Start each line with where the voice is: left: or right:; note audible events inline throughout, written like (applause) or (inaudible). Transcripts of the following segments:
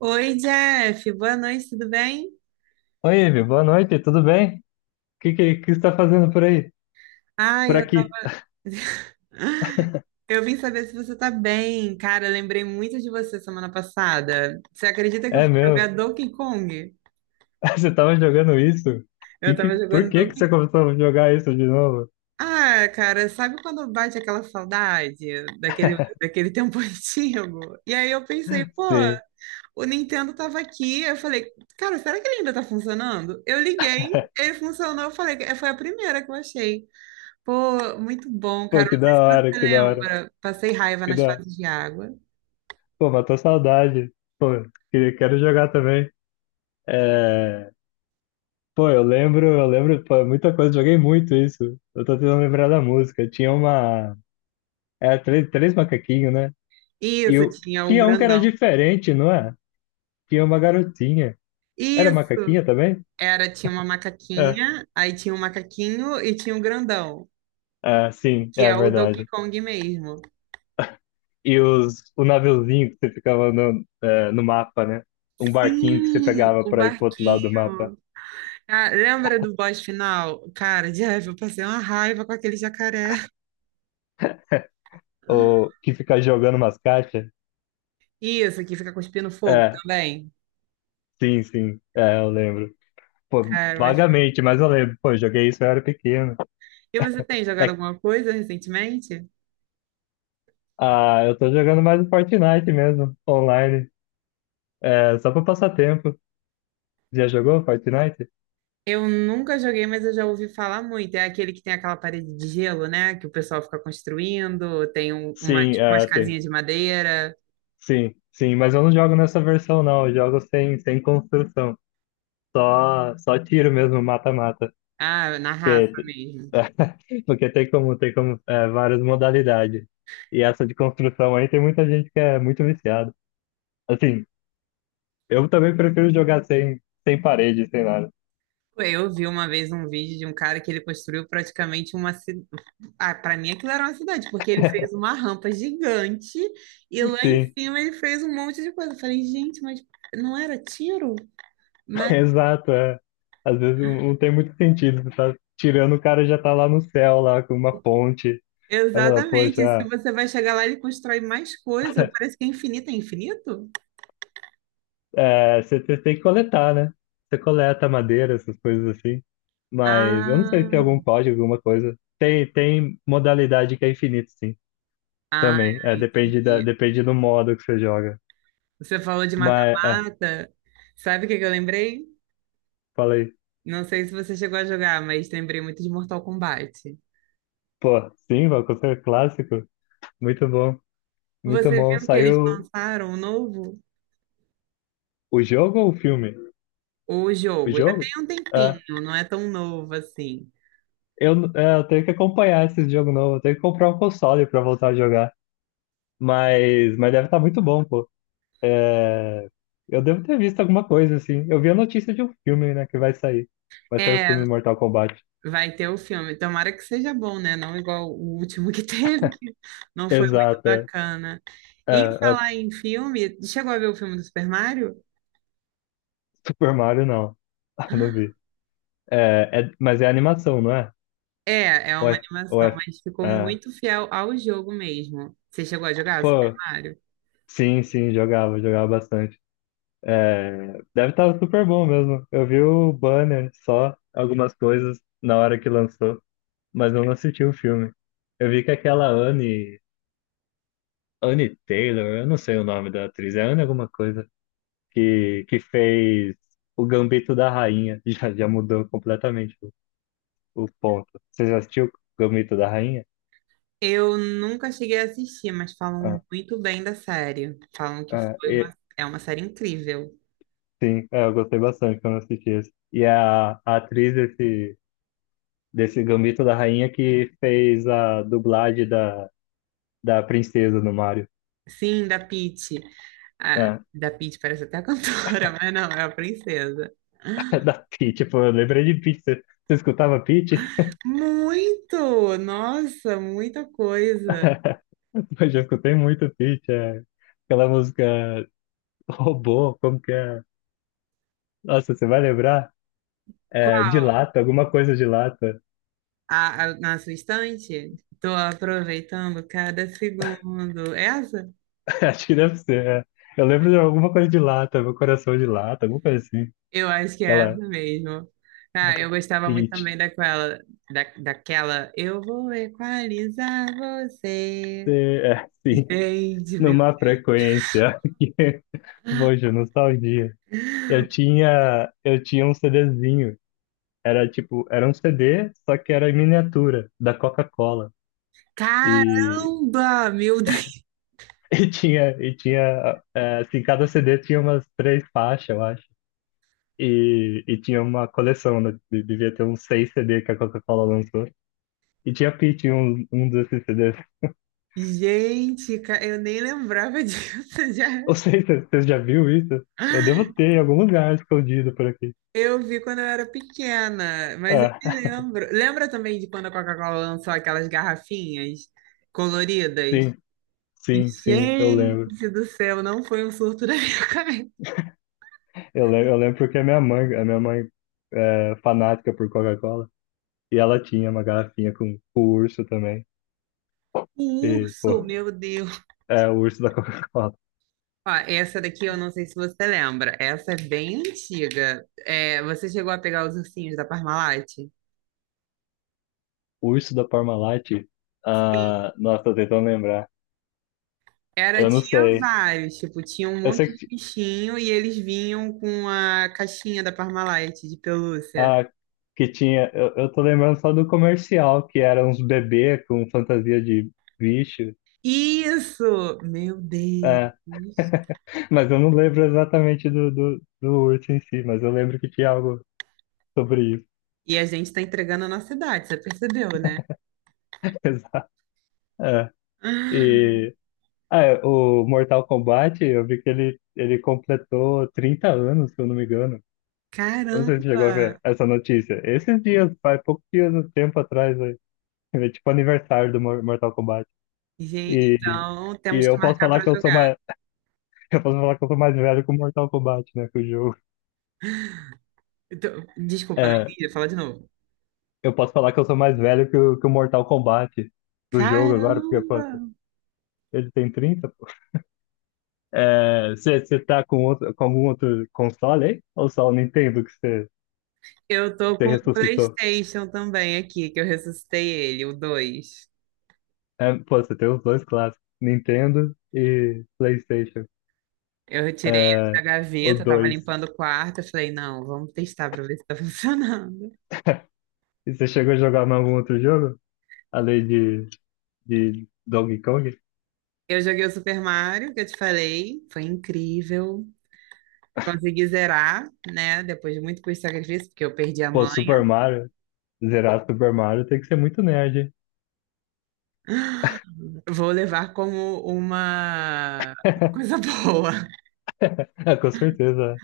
right: Oi, Jeff, boa noite, tudo bem?
left: Oi, Ivi, boa noite, tudo bem? O que, que você está fazendo por aí?
right: Ai,
left: Por
right: eu tava...
left: aqui?
right: (laughs) Eu vim saber se você tá bem. Cara, eu lembrei muito de você semana passada. Você acredita que eu
left: É
right: fui jogar
left: meu,
right: Donkey Kong?
left: (laughs) você estava jogando isso?
right: Eu
left: Que,
right: tava
left: que, por
right: jogando
left: que, que
right: Donkey
left: você
right: Kong.
left: começou a jogar isso de novo?
right: Ah, cara, sabe quando bate aquela saudade daquele tempo (laughs) antigo? E aí eu pensei, pô,
left: Sim,
right: o Nintendo tava aqui. Eu falei, cara, será que ele ainda tá funcionando? Eu liguei, ele funcionou. Eu falei, "É, foi a primeira que eu achei. Pô, muito bom,
left: pô,
right: cara.
left: que
right: Não sei
left: da
right: se
left: hora,
right: você
left: que da hora,
right: lembra. Passei raiva
left: que
right: nas
left: da hora.
right: fases de água.
left: Pô, matou saudade. Pô, quero jogar também. É... Pô, eu lembro, pô, muita coisa, joguei muito isso. Eu tô tentando lembrar da música. Tinha uma. Era três, três macaquinhos, né? E
right: Isso,
left: eu
right: tinha o
left: tinha um que era
right: grandão.
left: diferente, não é? Tinha uma garotinha. Era
right: Isso,
left: macaquinha também?
right: era, tinha uma
left: É.
right: macaquinha, aí tinha um macaquinho e tinha um grandão,
left: Ah, sim,
right: que
left: é
right: é o Donkey
left: verdade.
right: Kong mesmo.
left: E o naviozinho que você ficava no mapa, né? Um barquinho que você
right: Sim,
left: pegava
right: o
left: para ir pro outro lado do mapa,
right: barquinho. Ah, lembra do boss final? Cara, Jeff, eu passei uma raiva com aquele jacaré.
left: ou que fica jogando umas caixas.
right: Isso, que fica cuspindo fogo
left: É,
right: também.
left: sim, sim, é, eu lembro. Pô,
right: Cara, mas...
left: vagamente, mas eu lembro. Pô, eu joguei isso, eu era pequeno.
right: E você tem jogado
left: É,
right: alguma coisa recentemente?
left: ah, eu tô jogando mais o Fortnite mesmo, online. É, só pra passar tempo. Já jogou Fortnite?
right: Eu nunca joguei, mas eu já ouvi falar muito. É aquele que tem aquela parede de gelo, né? Que o pessoal fica construindo, tem uma,
left: Sim,
right: tipo, umas
left: é, tem.
right: casinhas de madeira.
left: Sim, sim, mas eu não jogo nessa versão, não. Eu jogo sem, construção. Só tiro mesmo, mata-mata.
right: Ah, na raça
left: Porque,
right: mesmo.
left: (laughs) porque tem como, várias modalidades. E essa de construção aí tem muita gente que é muito viciada. Assim, eu também prefiro jogar sem parede, sem nada.
right: Eu vi uma vez um vídeo de um cara que ele construiu praticamente uma cidade. Ah, para mim aquilo era uma cidade, porque ele fez uma rampa gigante e lá em
left: Sim,
right: cima ele fez um monte de coisa. Eu falei, gente, mas não era tiro?
left: (laughs)
right: Mas
left: exato, é. Às vezes não tem muito sentido. Você tá tirando, o cara já tá lá no céu, lá com uma ponte. Aí fala, poxa,
right: exatamente, se
left: ah,
right: você vai chegar lá, ele constrói mais coisa. Parece que é infinito, é infinito?
left: é, você tem que coletar, né? Você coleta madeira, essas coisas assim. Mas eu não sei se tem
right: Ah,
left: algum código, alguma coisa. Tem modalidade que é infinito, sim. Também. É, depende
right: entendi.
left: depende do modo que você joga.
right: Você falou de
left: Mas, é,
right: mata-mata. Sabe o que que eu lembrei?
left: falei.
right: Não sei se você chegou a jogar, mas lembrei muito de Mortal Kombat.
left: Pô, sim, Valkyrie clássico. Muito bom. Muito
right: Você
left: bom.
right: viu que eles
left: Saiu
right: lançaram o novo?
left: o jogo ou o filme?
right: O
left: O
right: jogo. Já tem
left: jogo?
right: um
left: É,
right: tempinho, não é tão novo assim.
left: eu tenho que acompanhar esse jogo novo. Eu tenho que comprar um console pra voltar a jogar. Mas deve estar muito bom, pô. É, eu devo ter visto alguma coisa, assim. Eu vi a notícia de um filme, né, que vai sair. Vai sair o
right: É,
left: filme Mortal Kombat.
right: vai ter o filme. Tomara que seja bom, né? Não igual o último que (laughs) teve, que não foi muito
left: Exato, é.
right: bacana.
left: É,
right: Em
left: é,
right: falar em filme, chegou a ver o filme do Super Mario?
left: Super Mario, não. (laughs) Não vi. Mas é animação, não é?
right: É, é
left: Ou
right: uma
left: é, ou
right: animação,
left: é,
right: mas ficou
left: É.
right: muito fiel ao jogo mesmo. Você chegou a jogar Super
left: Pô,
right: Mario?
left: sim, sim, jogava, jogava bastante. É, deve estar super bom mesmo. Eu vi o banner só, algumas coisas na hora que lançou, mas eu não assisti o filme. Eu vi que aquela Anne Taylor, eu não sei o nome da atriz, é Anne alguma coisa, que fez o Gambito da Rainha. (laughs) Já, já mudou completamente o ponto. Você já assistiu o Gambito da Rainha?
right: Eu nunca cheguei a assistir, mas falam
left: Ah,
right: muito bem da série. Falam que
left: ah,
right: foi
left: e-
right: uma, é uma série incrível.
left: sim, é, eu gostei bastante quando assisti esse. E a atriz desse Gambito da Rainha que fez a dublagem da princesa no Mario,
right: Sim, da Peach. Ah,
left: né?
right: da Peach parece até a cantora, (laughs) mas não, é a princesa.
left: (laughs) Da Peach, pô, eu lembrei de Peach. Você escutava Peach?
right: Muito! Nossa, muita coisa.
left: (laughs) Eu já escutei muito Peach, é. Aquela música Robô, como que é? Nossa, você vai lembrar? É, de lata, alguma coisa de lata.
right: Na sua estante? Tô aproveitando cada segundo. É essa?
left: (laughs) Acho que deve ser. É. Eu lembro de alguma coisa de lata, meu coração de lata, alguma coisa assim.
right: Eu acho que é
left: Aquela.
right: essa mesmo. Ah, eu gostava muito
left: Hit.
right: também da, daquela. Eu vou equalizar você.
left: É, sim,
right: Gente, meu.
left: numa frequência. (laughs) Poxa, nostalgia. Eu tinha um CDzinho. Era tipo, era um CD, só que era em miniatura, da Coca-Cola. E,
right: Caramba! Meu (laughs) Deus!
left: (laughs) e tinha, assim, cada CD tinha umas três faixas, eu acho. E tinha uma coleção, né? Devia ter uns seis CD que a Coca-Cola lançou. E tinha Pitty, um desses CDs.
right: Gente, eu nem lembrava disso. (laughs) Já.
left: (laughs) Não sei se você já viu isso. Eu devo ter em algum lugar escondido por aqui.
right: Eu vi quando eu era pequena, mas eu me
left: Ah,
right: lembro. Lembra também de quando a Coca-Cola lançou aquelas garrafinhas
left: (laughs)
right: coloridas?
left: sim, sim, sim, eu lembro.
right: Gente do céu, não foi um surto da minha (laughs) cabeça.
left: Eu lembro, eu lembro porque a minha mãe é fanática por Coca-Cola. E ela tinha uma garrafinha com o urso também.
right: O
left: E, pô,
right: urso, meu Deus.
left: é o urso da (laughs) Coca-Cola.
right: Ó, essa daqui eu não sei se você lembra. Essa é bem antiga. É, você chegou a pegar os ursinhos da Parmalat?
left: O urso da Parmalat. Ah, nossa, tô tentando lembrar.
right: Era,
left: Eu não
right: tinha
left: sei.
right: vários, tipo, tinha um
left: Eu
right: monte
left: sei
right: de
left: que,
right: bichinho e eles vinham com a caixinha da Parmalat de pelúcia.
left: ah, que tinha. Eu tô lembrando só do comercial, que era uns bebê com fantasia de bicho.
right: Isso! Meu
left: É,
right: Deus!
left: (laughs) mas eu não lembro exatamente do urso em si, mas eu lembro que tinha algo sobre isso.
right: E a gente tá entregando a nossa idade, você percebeu, né?
left: (laughs) Exato. É.
right: Ah,
left: E o Mortal Kombat, eu vi que ele completou 30 anos, se eu não me engano. Eu não sei se você chegou a ver
right: caramba!
left: essa notícia. Esses dias, faz poucos dias, um tempo atrás, aí. É tipo aniversário do Mortal Kombat.
right: Gente,
left: E,
right: então
left: e
right: temos
left: eu
right: que
left: posso
right: marcar
left: falar
right: pra
left: que eu sou
right: jogar.
left: uma, Eu posso falar que eu sou mais velho que o Mortal Kombat, né? Que o jogo.
right: Então, desculpa, não
left: É,
right: entendi. Fala de novo.
left: eu posso falar que eu sou mais velho que o, Mortal Kombat do jogo agora, porque, pô,
right: Caramba!
left: ele tem 30, pô. É, você tá com, com algum outro console aí? Ou só o Nintendo que você,
right: Eu tô
left: você
right: com o
left: ressuscitou?
right: PlayStation também aqui, que eu ressuscitei ele, o 2.
left: É, pô, você tem os dois clássicos, Nintendo e PlayStation.
right: Eu retirei ele
left: É,
right: da
left: o
right: gaveta, tava
left: dois.
right: limpando o quarto, eu falei, não, vamos testar pra ver se tá (laughs) funcionando.
left: E você chegou a jogar mais algum outro jogo? Além de Donkey Kong?
right: Eu joguei o Super Mario, que eu te falei, foi incrível. Consegui zerar, né, depois de muito custo e sacrifício, porque eu perdi a
left: Pô,
right: mãe.
left: Super Mario. Zerar Super Mario tem que ser muito nerd, hein?
right: Vou levar como uma
left: (laughs)
right: coisa (laughs) boa.
left: (laughs) Ah, com certeza.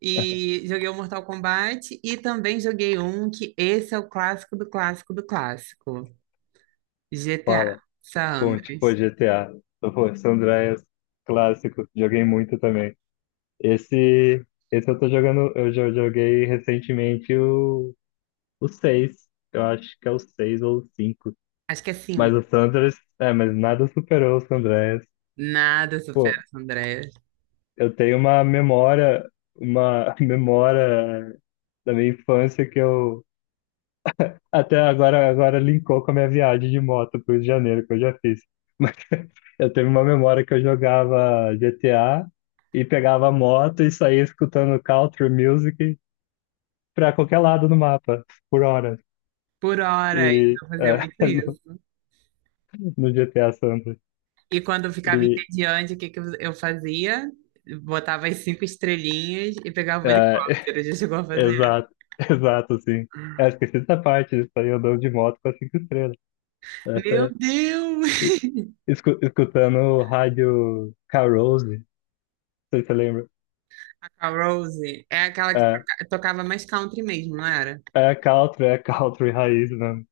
right: E joguei o Mortal Kombat e também joguei um que esse é o clássico do clássico do clássico. GTA,
left: Fala. Conte, pô,
right: Sandres.
left: GTA. Então, pô, San Andreas, clássico. Joguei muito também. Esse, esse eu tô jogando, eu já joguei recentemente o 6. Eu acho que é o 6 ou o 5.
right: Acho que assim,
left: Mas o San Andreas, mas nada superou o San Andreas.
right: nada supera
left: Pô,
right: as Andreas.
left: eu tenho uma memória, uma (laughs) memória da minha infância que eu Até agora, agora linkou com a minha viagem de moto pro Rio de Janeiro que eu já fiz. Mas (laughs) eu tenho uma memória que eu jogava GTA e pegava a moto e saía escutando country music pra qualquer lado do mapa, por horas.
right: Por horas
left: E
right: eu fazia
left: é,
right: muito
left: (laughs) no,
right: isso.
left: no GTA Santos.
right: E quando eu ficava
left: E
right: entediante, o que que eu fazia? Botava as 5 estrelinhas e pegava
left: é,
right: o
left: (laughs)
right: helicóptero. Já chegou a fazer?
left: exato, exato, sim. É, esqueci dessa parte, de sair andando de moto com as cinco estrelas.
right: Meu
left: Essa, é-
right: Deus!
left: escu- escutando rádio Carouse, não sei se você lembra.
right: A Rose é aquela que
left: É,
right: tocava mais country mesmo, não era?
left: é country, é country raiz mesmo.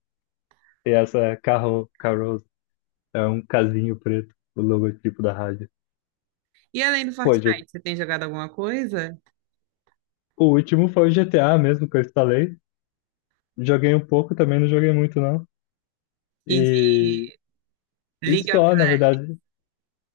left: E essa é Carouse. É um casinho preto, o logotipo da rádio.
right: E além do
left: Pô,
right: Fortnite, você tem jogado alguma coisa?
left: o último foi o GTA mesmo que eu instalei. Joguei um pouco também, não joguei muito não.
right: E de
left: E, e
right: League.
left: só, na verdade.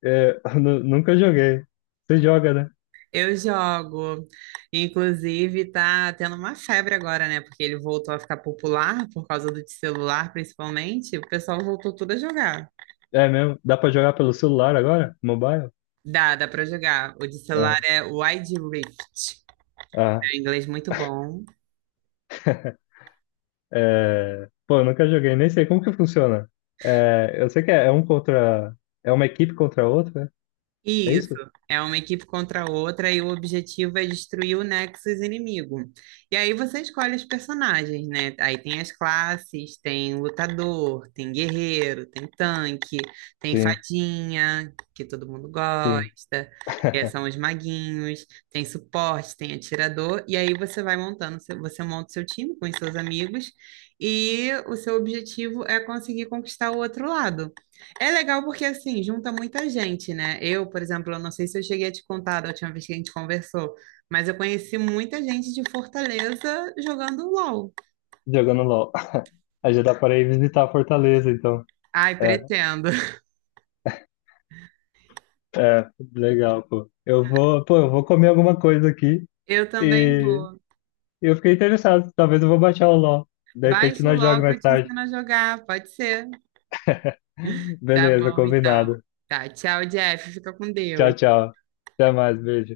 left: É, (laughs) nunca joguei. Você joga, né?
right: Eu jogo. Inclusive, tá tendo uma febre agora, né? Porque ele voltou a ficar popular por causa do de celular, principalmente. O pessoal voltou tudo a jogar.
left: É mesmo? Dá pra jogar pelo celular agora? Mobile?
right: Dá, dá pra jogar. O de
left: Ah,
right: celular é Wide Rift.
left: ah.
right: É um inglês muito bom.
left: (laughs) É, pô, eu nunca joguei, nem sei como que funciona. É, eu sei que é um contra. É uma equipe contra a outra, é
right: Isso,
left: isso?
right: é uma equipe contra a outra e o objetivo é destruir o Nexus inimigo. E aí você escolhe os personagens, né? Aí tem as classes, tem lutador, tem guerreiro, tem tanque, tem
left: Sim.
right: fadinha, que todo mundo
left: Sim,
right: gosta, que
left: (laughs)
right: são os maguinhos, tem suporte, tem atirador, e aí você vai montando, você monta o seu time com os seus amigos e o seu objetivo é conseguir conquistar o outro lado. É legal porque, assim, junta muita gente, né? Eu, por exemplo, eu não sei se eu cheguei a te contar da última vez que a gente conversou, mas eu conheci muita gente de Fortaleza jogando LOL.
left: jogando LOL. (laughs) Aí já dá para ir visitar Fortaleza, então.
right: Ai,
left: É,
right: pretendo. (laughs)
left: é, legal, pô. Eu vou, pô, eu vou comer alguma coisa aqui
right: Eu também
left: e
right: vou.
left: eu fiquei interessado. Talvez eu vou baixar o LOL. De repente
right: Baixa o
left: nós jogamos
right: LOL que eu
left: mais
right: te
left: tarde.
right: ensino a jogar, pode ser?
left: (laughs)
right: Tá
left: Beleza,
right: bom, então.
left: combinado.
right: Tá, tchau, Jeff. Fica com
left: Tchau,
right: Deus.
left: tchau. Até mais, beijo.